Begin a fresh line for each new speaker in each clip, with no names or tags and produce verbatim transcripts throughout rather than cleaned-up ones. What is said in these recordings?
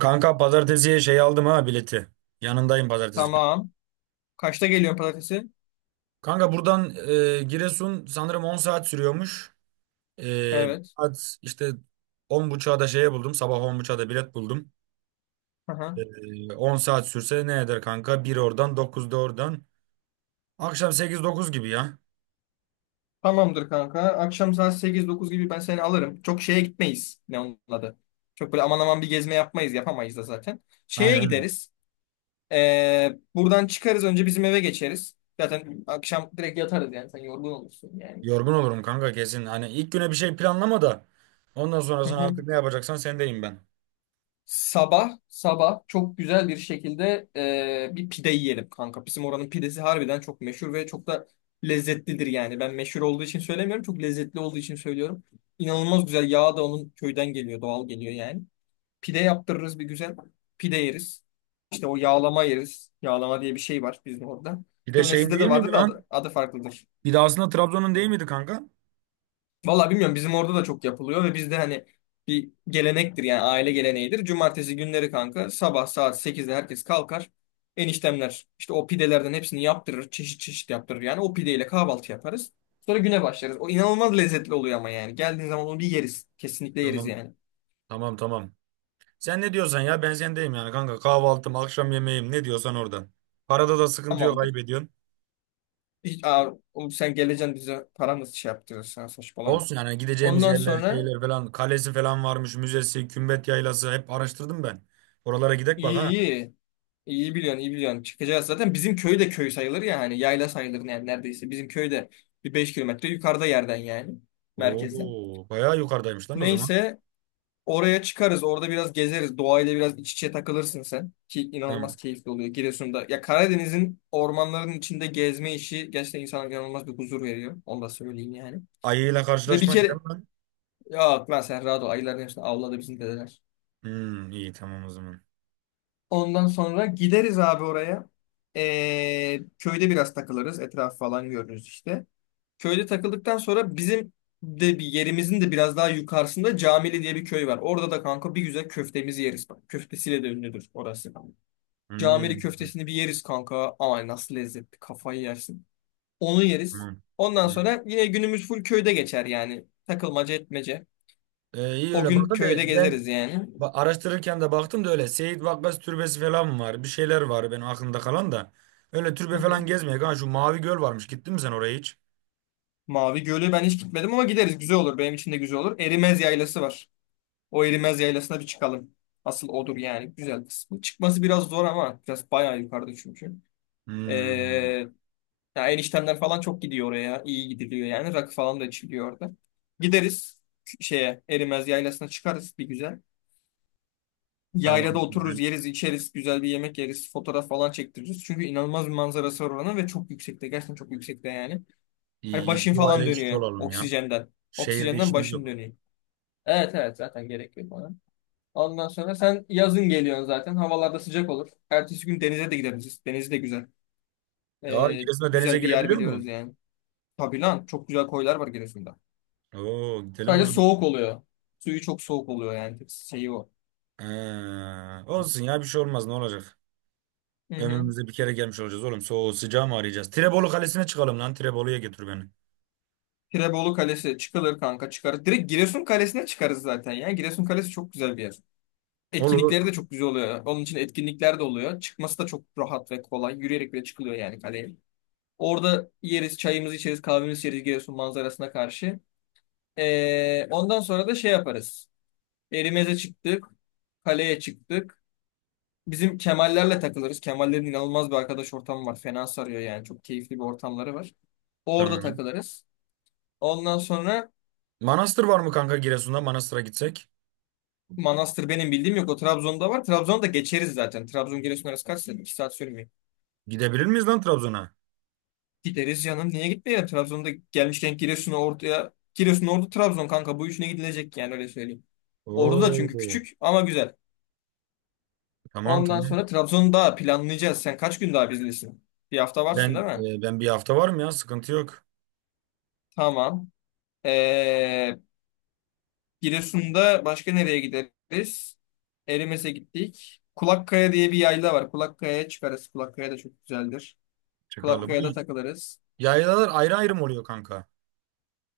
Kanka pazartesiye şey aldım ha bileti. Yanındayım pazartesi gün.
Tamam. Kaçta geliyorsun pazartesi?
Kanka buradan e, Giresun sanırım on saat sürüyormuş. E,
Evet.
saat işte on buçuğa da şeye buldum. Sabah on buçuğa da bilet buldum.
Aha.
E, on saat sürse ne eder kanka? Bir oradan dokuzda oradan. Akşam sekiz dokuz gibi ya.
Tamamdır kanka. Akşam saat sekiz dokuz gibi ben seni alırım. Çok şeye gitmeyiz. Ne onun adı? Çok böyle aman aman bir gezme yapmayız. Yapamayız da zaten.
Aynen.
Şeye
Aynen.
gideriz. Ee, buradan çıkarız. Önce bizim eve geçeriz. Zaten akşam direkt yatarız yani. Sen yorgun olursun yani.
Yorgun olurum kanka kesin. Hani ilk güne bir şey planlama da. Ondan sonrasını artık ne yapacaksan sendeyim ben.
Sabah sabah çok güzel bir şekilde e, bir pide yiyelim kanka. Bizim oranın pidesi harbiden çok meşhur ve çok da lezzetlidir yani. Ben meşhur olduğu için söylemiyorum. Çok lezzetli olduğu için söylüyorum. İnanılmaz güzel. Yağ da onun köyden geliyor. Doğal geliyor yani. Pide yaptırırız bir güzel. Pide yeriz. İşte o yağlama yeriz. Yağlama diye bir şey var bizim orada.
Bir de
Muhtemelen
şeyin
sizde
değil
de
miydi
vardı da
lan?
adı, adı farklıdır.
Bir de aslında Trabzon'un değil miydi kanka?
Vallahi bilmiyorum bizim orada da çok yapılıyor ve bizde hani bir gelenektir yani aile geleneğidir. Cumartesi günleri kanka sabah saat sekizde herkes kalkar. Eniştemler işte o pidelerden hepsini yaptırır. Çeşit çeşit yaptırır yani o pideyle kahvaltı yaparız. Sonra güne başlarız. O inanılmaz lezzetli oluyor ama yani. Geldiğin zaman onu bir yeriz. Kesinlikle yeriz
Tamam.
yani.
Tamam, tamam. Sen ne diyorsan ya ben sendeyim yani kanka. Kahvaltım, akşam yemeğim ne diyorsan oradan. Parada da sıkıntı yok
Tamamdır.
kaybediyorsun.
Hiç, aa, oğlum sen geleceksin bize paramız şey yaptırırsan saçmalama.
Olsun yani, gideceğimiz
Ondan
yerler,
sonra
şeyler falan, kalesi falan varmış, müzesi, Kümbet Yaylası hep araştırdım ben. Oralara gidek bak
iyi
ha.
iyi. İyi biliyorsun, iyi biliyorsun. Çıkacağız zaten. Bizim köy de köy sayılır ya hani yayla sayılır yani neredeyse. Bizim köyde bir beş kilometre yukarıda yerden yani merkezden.
Oo, bayağı yukarıdaymış lan o zaman.
Neyse oraya çıkarız. Orada biraz gezeriz. Doğayla biraz iç içe takılırsın sen. Ki inanılmaz
Tamam.
keyifli oluyor Giresun'da. Ya Karadeniz'in ormanların içinde gezme işi gerçekten insana inanılmaz bir huzur veriyor. Onu da söyleyeyim yani.
Ayıyla
Ve bir
karşılaşmayız
kere
değil mi lan?
ya lan sen rahat ol. Ayıların hepsini avladı bizim dedeler.
Hmm, iyi tamam o zaman.
Ondan sonra gideriz abi oraya. Ee, köyde biraz takılırız. Etraf falan görürüz işte. Köyde takıldıktan sonra bizim de bir yerimizin de biraz daha yukarısında Camili diye bir köy var. Orada da kanka bir güzel köftemizi yeriz. Bak köftesiyle de ünlüdür orası.
Hmm,
Camili köftesini bir yeriz kanka. Ay nasıl lezzetli kafayı yersin. Onu yeriz.
tamam.
Ondan
Hmm.
sonra yine günümüz full köyde geçer yani. Takılmaca etmece.
Ee, iyi
O
öyle
gün
burada
köyde
da ben
gezeriz yani.
Ba- araştırırken de baktım da öyle Seyit Vakkas Türbesi falan var. Bir şeyler var benim aklımda kalan da. Öyle türbe falan gezmeye. Ha şu Mavi Göl varmış. Gittin mi sen oraya hiç?
Mavi Gölü ben hiç gitmedim ama gideriz. Güzel olur. Benim için de güzel olur. Erimez Yaylası var. O Erimez Yaylası'na bir çıkalım. Asıl odur yani. Güzel kısmı. Çıkması biraz zor ama biraz bayağı yukarıda çünkü.
Hmm.
Ee, Ya eniştemler falan çok gidiyor oraya. İyi gidiliyor yani. Rakı falan da içiliyor orada. Gideriz şeye Erimez Yaylası'na çıkarız bir güzel.
Tamam.
Yaylada otururuz,
Güzel.
yeriz, içeriz, güzel bir yemek yeriz, fotoğraf falan çektiririz. Çünkü inanılmaz bir manzarası var oranın ve çok yüksekte. Gerçekten çok yüksekte yani. Hani
İyi, iyi.
başın
Doğayla
falan
iç içe
dönüyor
olalım ya.
oksijenden.
Şehirde
Oksijenden
işimiz
başın
yok.
dönüyor. Evet evet zaten gerek yok ona. Ondan sonra sen yazın geliyorsun zaten. Havalarda sıcak olur. Ertesi gün denize de gideriz. Deniz de güzel.
Ya
Ee,
Giresun'da denize
Güzel bir yer
girebiliyor mu?
biliyoruz yani. Tabii lan çok güzel koylar var Giresun'da.
Oo, gidelim o
Sadece
zaman.
soğuk oluyor. Suyu çok soğuk oluyor yani. Tek şeyi o.
Ha, olsun ya, bir şey olmaz ne olacak?
Hı hı.
Ömrümüzde bir kere gelmiş olacağız oğlum. Soğuğu sıcağı mı arayacağız? Tirebolu Kalesi'ne çıkalım lan. Tirebolu'ya getir beni.
Tirebolu Kalesi çıkılır kanka çıkarız. Direkt Giresun Kalesi'ne çıkarız zaten ya. Giresun Kalesi çok güzel bir yer.
Olur.
Etkinlikleri de çok güzel oluyor. Onun için etkinlikler de oluyor. Çıkması da çok rahat ve kolay. Yürüyerek bile çıkılıyor yani kaleye. Orada yeriz, çayımızı içeriz, kahvemizi içeriz Giresun manzarasına karşı. Ee, ondan sonra da şey yaparız. Erimeze çıktık, kaleye çıktık. Bizim Kemallerle takılırız. Kemallerin inanılmaz bir arkadaş ortamı var. Fena sarıyor yani. Çok keyifli bir ortamları var. Orada
Tamam.
takılırız. Ondan sonra
Manastır var mı kanka Giresun'da? Manastır'a gitsek.
Manastır benim bildiğim yok. O Trabzon'da var. Trabzon'da geçeriz zaten. Trabzon Giresun arası kaç saat? iki saat sürmüyor.
Gidebilir miyiz lan Trabzon'a?
Gideriz canım. Niye gitmeyelim? Trabzon'da gelmişken Giresun'a ortaya. Giresun, Ordu, Trabzon kanka. Bu üçüne gidilecek yani öyle söyleyeyim. Ordu da çünkü
Oo.
küçük ama güzel.
Tamam,
Ondan
tamam.
sonra Trabzon'u daha planlayacağız. Sen kaç gün daha bizdesin? Bir hafta varsın
Ben
değil mi?
e, ben bir hafta varım ya, sıkıntı yok.
Tamam. Ee, Giresun'da başka nereye gideriz? Erimes'e gittik. Kulakkaya diye bir yayla var. Kulakkaya'ya çıkarız. Kulakkaya da çok güzeldir.
Çıkalım. Bu
Kulakkaya'da takılırız.
yaylalar ayrı ayrı mı oluyor kanka?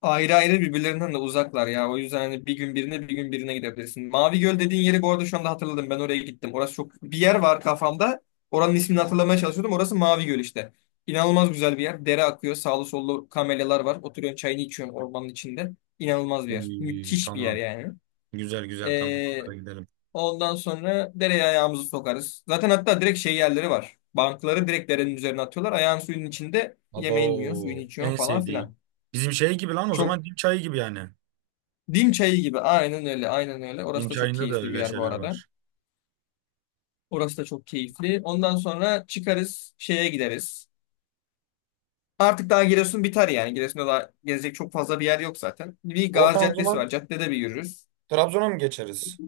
Ayrı ayrı birbirlerinden de uzaklar ya. O yüzden hani bir gün birine bir gün birine gidebilirsin. Mavi Göl dediğin yeri bu arada şu anda hatırladım. Ben oraya gittim. Orası çok bir yer var kafamda. Oranın ismini hatırlamaya çalışıyordum. Orası Mavi Göl işte. İnanılmaz güzel bir yer. Dere akıyor. Sağlı sollu kamelyalar var. Oturuyorsun çayını içiyorsun ormanın içinde. İnanılmaz bir yer.
Oy,
Müthiş bir yer
tamam.
yani.
Güzel, güzel, tamam.
Ee,
Hadi gidelim.
Ondan sonra dereye ayağımızı sokarız. Zaten hatta direkt şey yerleri var. Bankları direkt derenin üzerine atıyorlar. Ayağın suyun içinde yemeğini yiyorsun, suyunu
Abo,
içiyorsun
en
falan filan.
sevdiğim. Bizim şey gibi lan o
Çok
zaman, dim çayı gibi yani.
Dim çayı gibi. Aynen öyle. Aynen öyle.
Dim
Orası da çok
çayında da
keyifli bir
öyle
yer bu
şeyler
arada.
var.
Orası da çok keyifli. Ondan sonra çıkarız şeye gideriz. Artık daha Giresun biter yani. Giresun'da daha gezecek çok fazla bir yer yok zaten. Bir Gazi
Oradan o
Caddesi
zaman
var. Caddede bir yürürüz.
Trabzon'a mı geçeriz?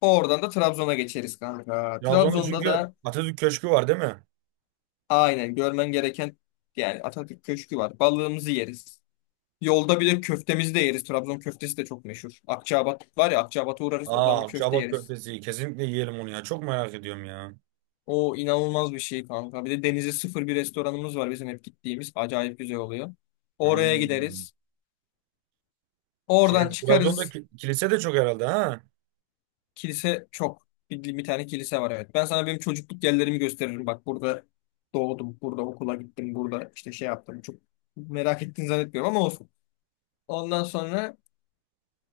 Oradan da Trabzon'a geçeriz kanka.
Trabzon'da
Trabzon'da
çünkü
da
Atatürk Köşkü var değil mi?
aynen görmen gereken yani Atatürk Köşkü var. Balığımızı yeriz. Yolda bir de köftemizi de yeriz. Trabzon köftesi de çok meşhur. Akçaabat var ya Akçaabat'a uğrarız. Oradan
Aa,
bir köfte
Akçaabat
yeriz.
köftesi. Kesinlikle yiyelim onu ya. Çok merak ediyorum ya.
O inanılmaz bir şey kanka. Bir de denize sıfır bir restoranımız var bizim hep gittiğimiz. Acayip güzel oluyor. Oraya
Hmm.
gideriz.
Şey,
Oradan
Trabzon'da
çıkarız.
ki- kilise de çok herhalde ha.
Kilise çok. Bir, bir tane kilise var evet. Ben sana benim çocukluk yerlerimi gösteririm. Bak burada doğdum. Burada okula gittim. Burada işte şey yaptım. Çok merak ettiğini zannetmiyorum ama olsun. Ondan sonra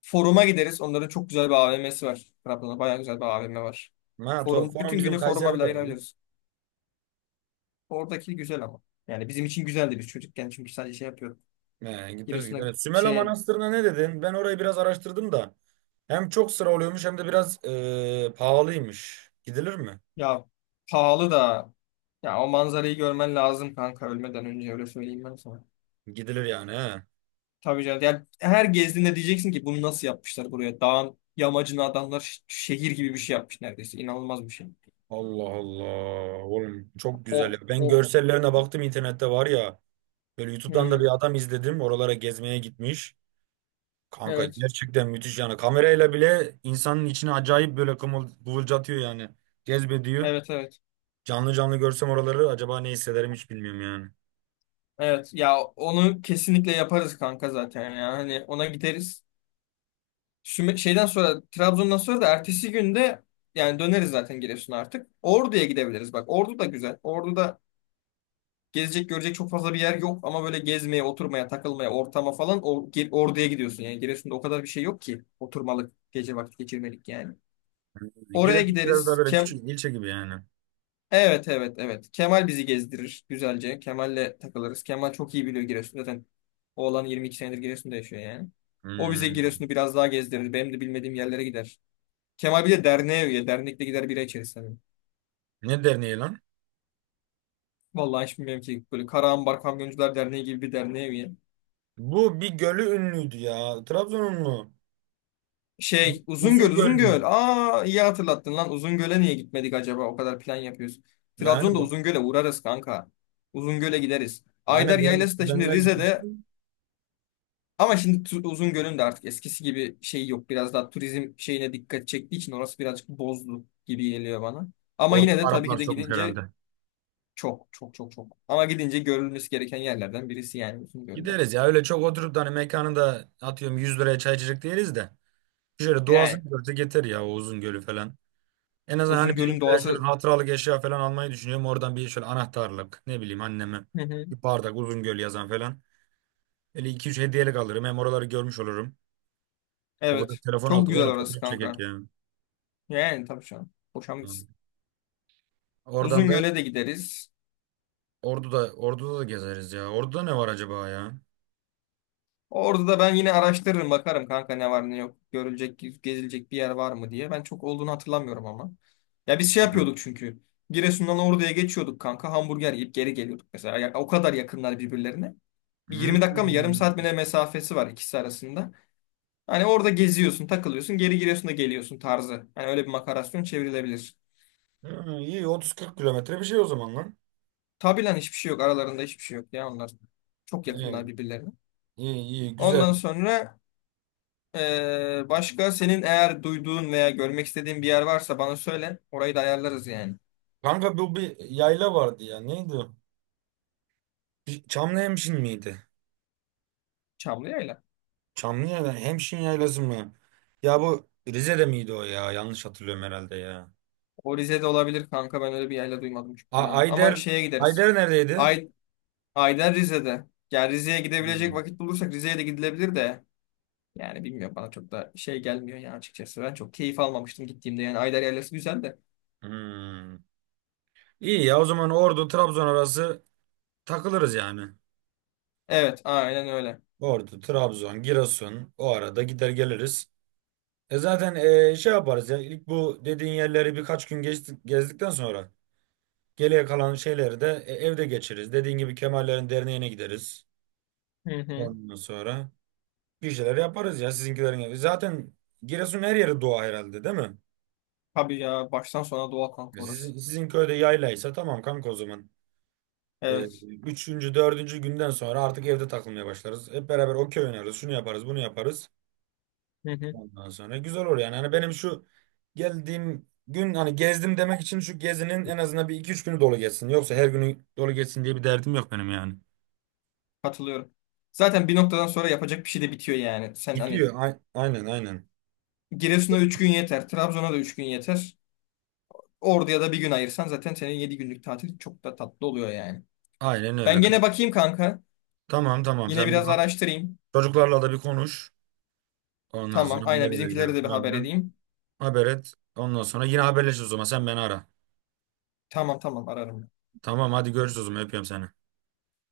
foruma gideriz. Onların çok güzel bir A V M'si var. Trabzon'da bayağı güzel bir A V M var.
Ha, to-
Forum,
forum
bütün
bizim
günü foruma
Kayseri'de
bile
de var ya.
ayırabiliriz. Oradaki güzel ama. Yani bizim için güzeldi biz çocukken çünkü sadece şey yapıyorduk.
He, gideriz gideriz.
Giresun'a
Evet, Sümela
şey
Manastırı'na ne dedin? Ben orayı biraz araştırdım da. Hem çok sıra oluyormuş, hem de biraz e, pahalıymış. Gidilir mi?
ya pahalı da ya o manzarayı görmen lazım kanka ölmeden önce öyle söyleyeyim ben sana.
Gidilir yani he.
Tabii canım. Ya her gezdiğinde diyeceksin ki bunu nasıl yapmışlar buraya? Dağın yamacına adamlar ş- şehir gibi bir şey yapmış neredeyse. İnanılmaz bir şey.
Allah Allah. Oğlum çok
O
güzel ya. Ben
o
görsellerine baktım internette var ya. Böyle YouTube'dan da bir
Hmm,
adam izledim. Oralara gezmeye gitmiş. Kanka
evet.
gerçekten müthiş yani. Kamerayla bile insanın içine acayip böyle kımıl, kıvılcatıyor yani. Cezbediyor.
Evet evet.
Canlı canlı görsem oraları acaba ne hissederim hiç bilmiyorum yani.
Evet ya onu kesinlikle yaparız kanka zaten ya. Hani ona gideriz. Süme- şeyden sonra Trabzon'dan sonra da ertesi günde yani döneriz zaten Giresun'a artık. Ordu'ya gidebiliriz bak. Ordu da güzel. Ordu'da gezecek görecek çok fazla bir yer yok ama böyle gezmeye, oturmaya, takılmaya, ortama falan o, Gi- Ordu'ya gidiyorsun. Yani Giresun'da o kadar bir şey yok ki oturmalık, gece vakit geçirmelik yani. Oraya
Giresun biraz daha
gideriz.
böyle
Kem
küçük bir ilçe gibi yani.
Evet evet evet. Kemal bizi gezdirir güzelce. Kemal'le takılırız. Kemal çok iyi biliyor Giresun. Zaten oğlan yirmi iki senedir Giresun'da yaşıyor yani. O bize
Hmm.
Giresun'u biraz daha gezdirir. Benim de bilmediğim yerlere gider. Kemal bir de derneğe üye. Dernekte gider bira içeriz. Hani.
Ne derneği lan?
Vallahi hiç bilmiyorum ki. Böyle Karaambar Kamyoncular Derneği gibi bir derneğe üye.
Bu bir gölü ünlüydü ya. Trabzon'un mu?
Şey Uzungöl
Uzun göl.
Uzungöl. Aa iyi hatırlattın lan. Uzungöl'e niye gitmedik acaba? O kadar plan yapıyoruz.
Yani
Trabzon'da
bak.
Uzungöl'e uğrarız kanka. Uzungöl'e gideriz. Ayder
Aynen, benim
Yaylası da şimdi
kuzenler gitmişti.
Rize'de ama şimdi Tu- Uzungöl'ün de artık eskisi gibi şey yok. Biraz daha turizm şeyine dikkat çektiği için orası birazcık bozdu gibi geliyor bana. Ama
Orada
yine
da
de tabii
Araplar
ki de
sokmuş
gidince
herhalde.
çok çok çok çok. Ama gidince görülmesi gereken yerlerden birisi yani Uzungöl'de.
Gideriz ya, öyle çok oturup da hani mekanı da atıyorum yüz liraya çay içecek değiliz de. Şöyle
Yani
doğasını görse yeter ya, o uzun gölü falan. En azından hani
Uzungöl'ün
bizimkilere şöyle
doğası.
hatıralık eşya falan almayı düşünüyorum. Oradan bir şöyle anahtarlık, ne bileyim, anneme
Hı hı.
bir bardak Uzungöl yazan falan. Öyle iki üç hediyelik alırım. Hem oraları görmüş olurum. O kadar
Evet,
telefon
çok
aldık
güzel
oğlum,
orası
fotoğraf çekek
kanka.
ya.
Yani tabii şu an. Boşan
Hı. Oradan da
Uzungöl'e de gideriz.
Ordu'da Ordu'da da gezeriz ya. Ordu'da ne var acaba ya?
Orada da ben yine araştırırım bakarım kanka ne var ne yok. Görülecek, gezilecek bir yer var mı diye. Ben çok olduğunu hatırlamıyorum ama. Ya biz şey
Hı.
yapıyorduk çünkü. Giresun'dan Ordu'ya geçiyorduk kanka. Hamburger yiyip geri geliyorduk mesela. Ya, o kadar yakınlar birbirlerine. Bir
Hmm.
yirmi dakika mı yarım saat mi ne mesafesi var ikisi arasında. Hani orada geziyorsun, takılıyorsun, geri Giresun'da geliyorsun tarzı. Hani öyle bir makarasyon çevrilebilir.
Hı, iyi otuz kırk kilometre bir şey o zaman lan.
Tabi lan hiçbir şey yok. Aralarında hiçbir şey yok ya onlar. Çok yakınlar
İyi,
birbirlerine.
iyi, iyi, güzel.
Ondan sonra Ee, başka senin eğer duyduğun veya görmek istediğin bir yer varsa bana söyle. Orayı da ayarlarız yani.
Kanka bu bir yayla vardı ya. Neydi o? Bir- Çamlıhemşin miydi?
Çamlıyayla.
Çamlıca'da Hemşin Yaylası mı? Ya bu Rize'de miydi o ya? Yanlış hatırlıyorum herhalde ya.
O Rize'de olabilir kanka ben öyle bir yerle duymadım çünkü
A-
ya. Ama
Ayder,
şeye gideriz.
Ayder neredeydi?
Ay Ayden Rize'de. Yani Rize'ye gidebilecek
Hmm.
vakit bulursak Rize'ye de gidilebilir de. Yani bilmiyorum bana çok da şey gelmiyor ya açıkçası. Ben çok keyif almamıştım gittiğimde yani Ayder yaylası güzel de.
Hmm. İyi ya, o zaman Ordu Trabzon arası takılırız yani.
Evet aynen öyle.
Ordu, Trabzon, Giresun o arada gider geliriz. E zaten e, şey yaparız ya, ilk bu dediğin yerleri birkaç gün geçtik, gezdikten sonra geriye kalan şeyleri de e, evde geçiririz. Dediğin gibi Kemallerin derneğine gideriz.
Hı hı.
Ondan sonra. Bir şeyler yaparız ya sizinkilerin evi. Zaten Giresun her yeri doğa herhalde değil mi?
Tabii ya baştan sona doğa
Ya
kanka
Sizin,
orası.
sizin köyde yaylaysa tamam kanka o zaman. Ee,
Evet.
üçüncü, dördüncü günden sonra artık evde takılmaya başlarız. Hep beraber okey oynarız. Şunu yaparız, bunu yaparız.
Hı hı.
Ondan sonra güzel olur yani. Hani benim şu geldiğim gün hani gezdim demek için şu gezinin en azından bir iki üç günü dolu geçsin. Yoksa her günü dolu geçsin diye bir derdim yok benim yani.
Katılıyorum. Zaten bir noktadan sonra yapacak bir şey de bitiyor yani. Sen hani
Gidiyor. Ay- aynen, aynen.
Giresun'a üç gün yeter, Trabzon'a da üç gün yeter. Ordu'ya da bir gün ayırsan zaten senin yedi günlük tatil çok da tatlı oluyor yani.
Aynen öyle.
Ben gene bakayım kanka.
Tamam, tamam,
Yine
sen bir
biraz
bak.
araştırayım.
Çocuklarla da bir konuş. Ondan
Tamam,
sonra
aynen
nereye
bizimkilere
gideriz
de bir
falan
haber
filan.
edeyim.
Haber et. Ondan sonra yine haberleşiriz o zaman. Sen beni ara.
Tamam tamam ararım.
Tamam, hadi görüşürüz o zaman. Öpüyorum seni.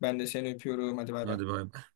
Ben de seni öpüyorum. Hadi bay bay.
Hadi bay bay.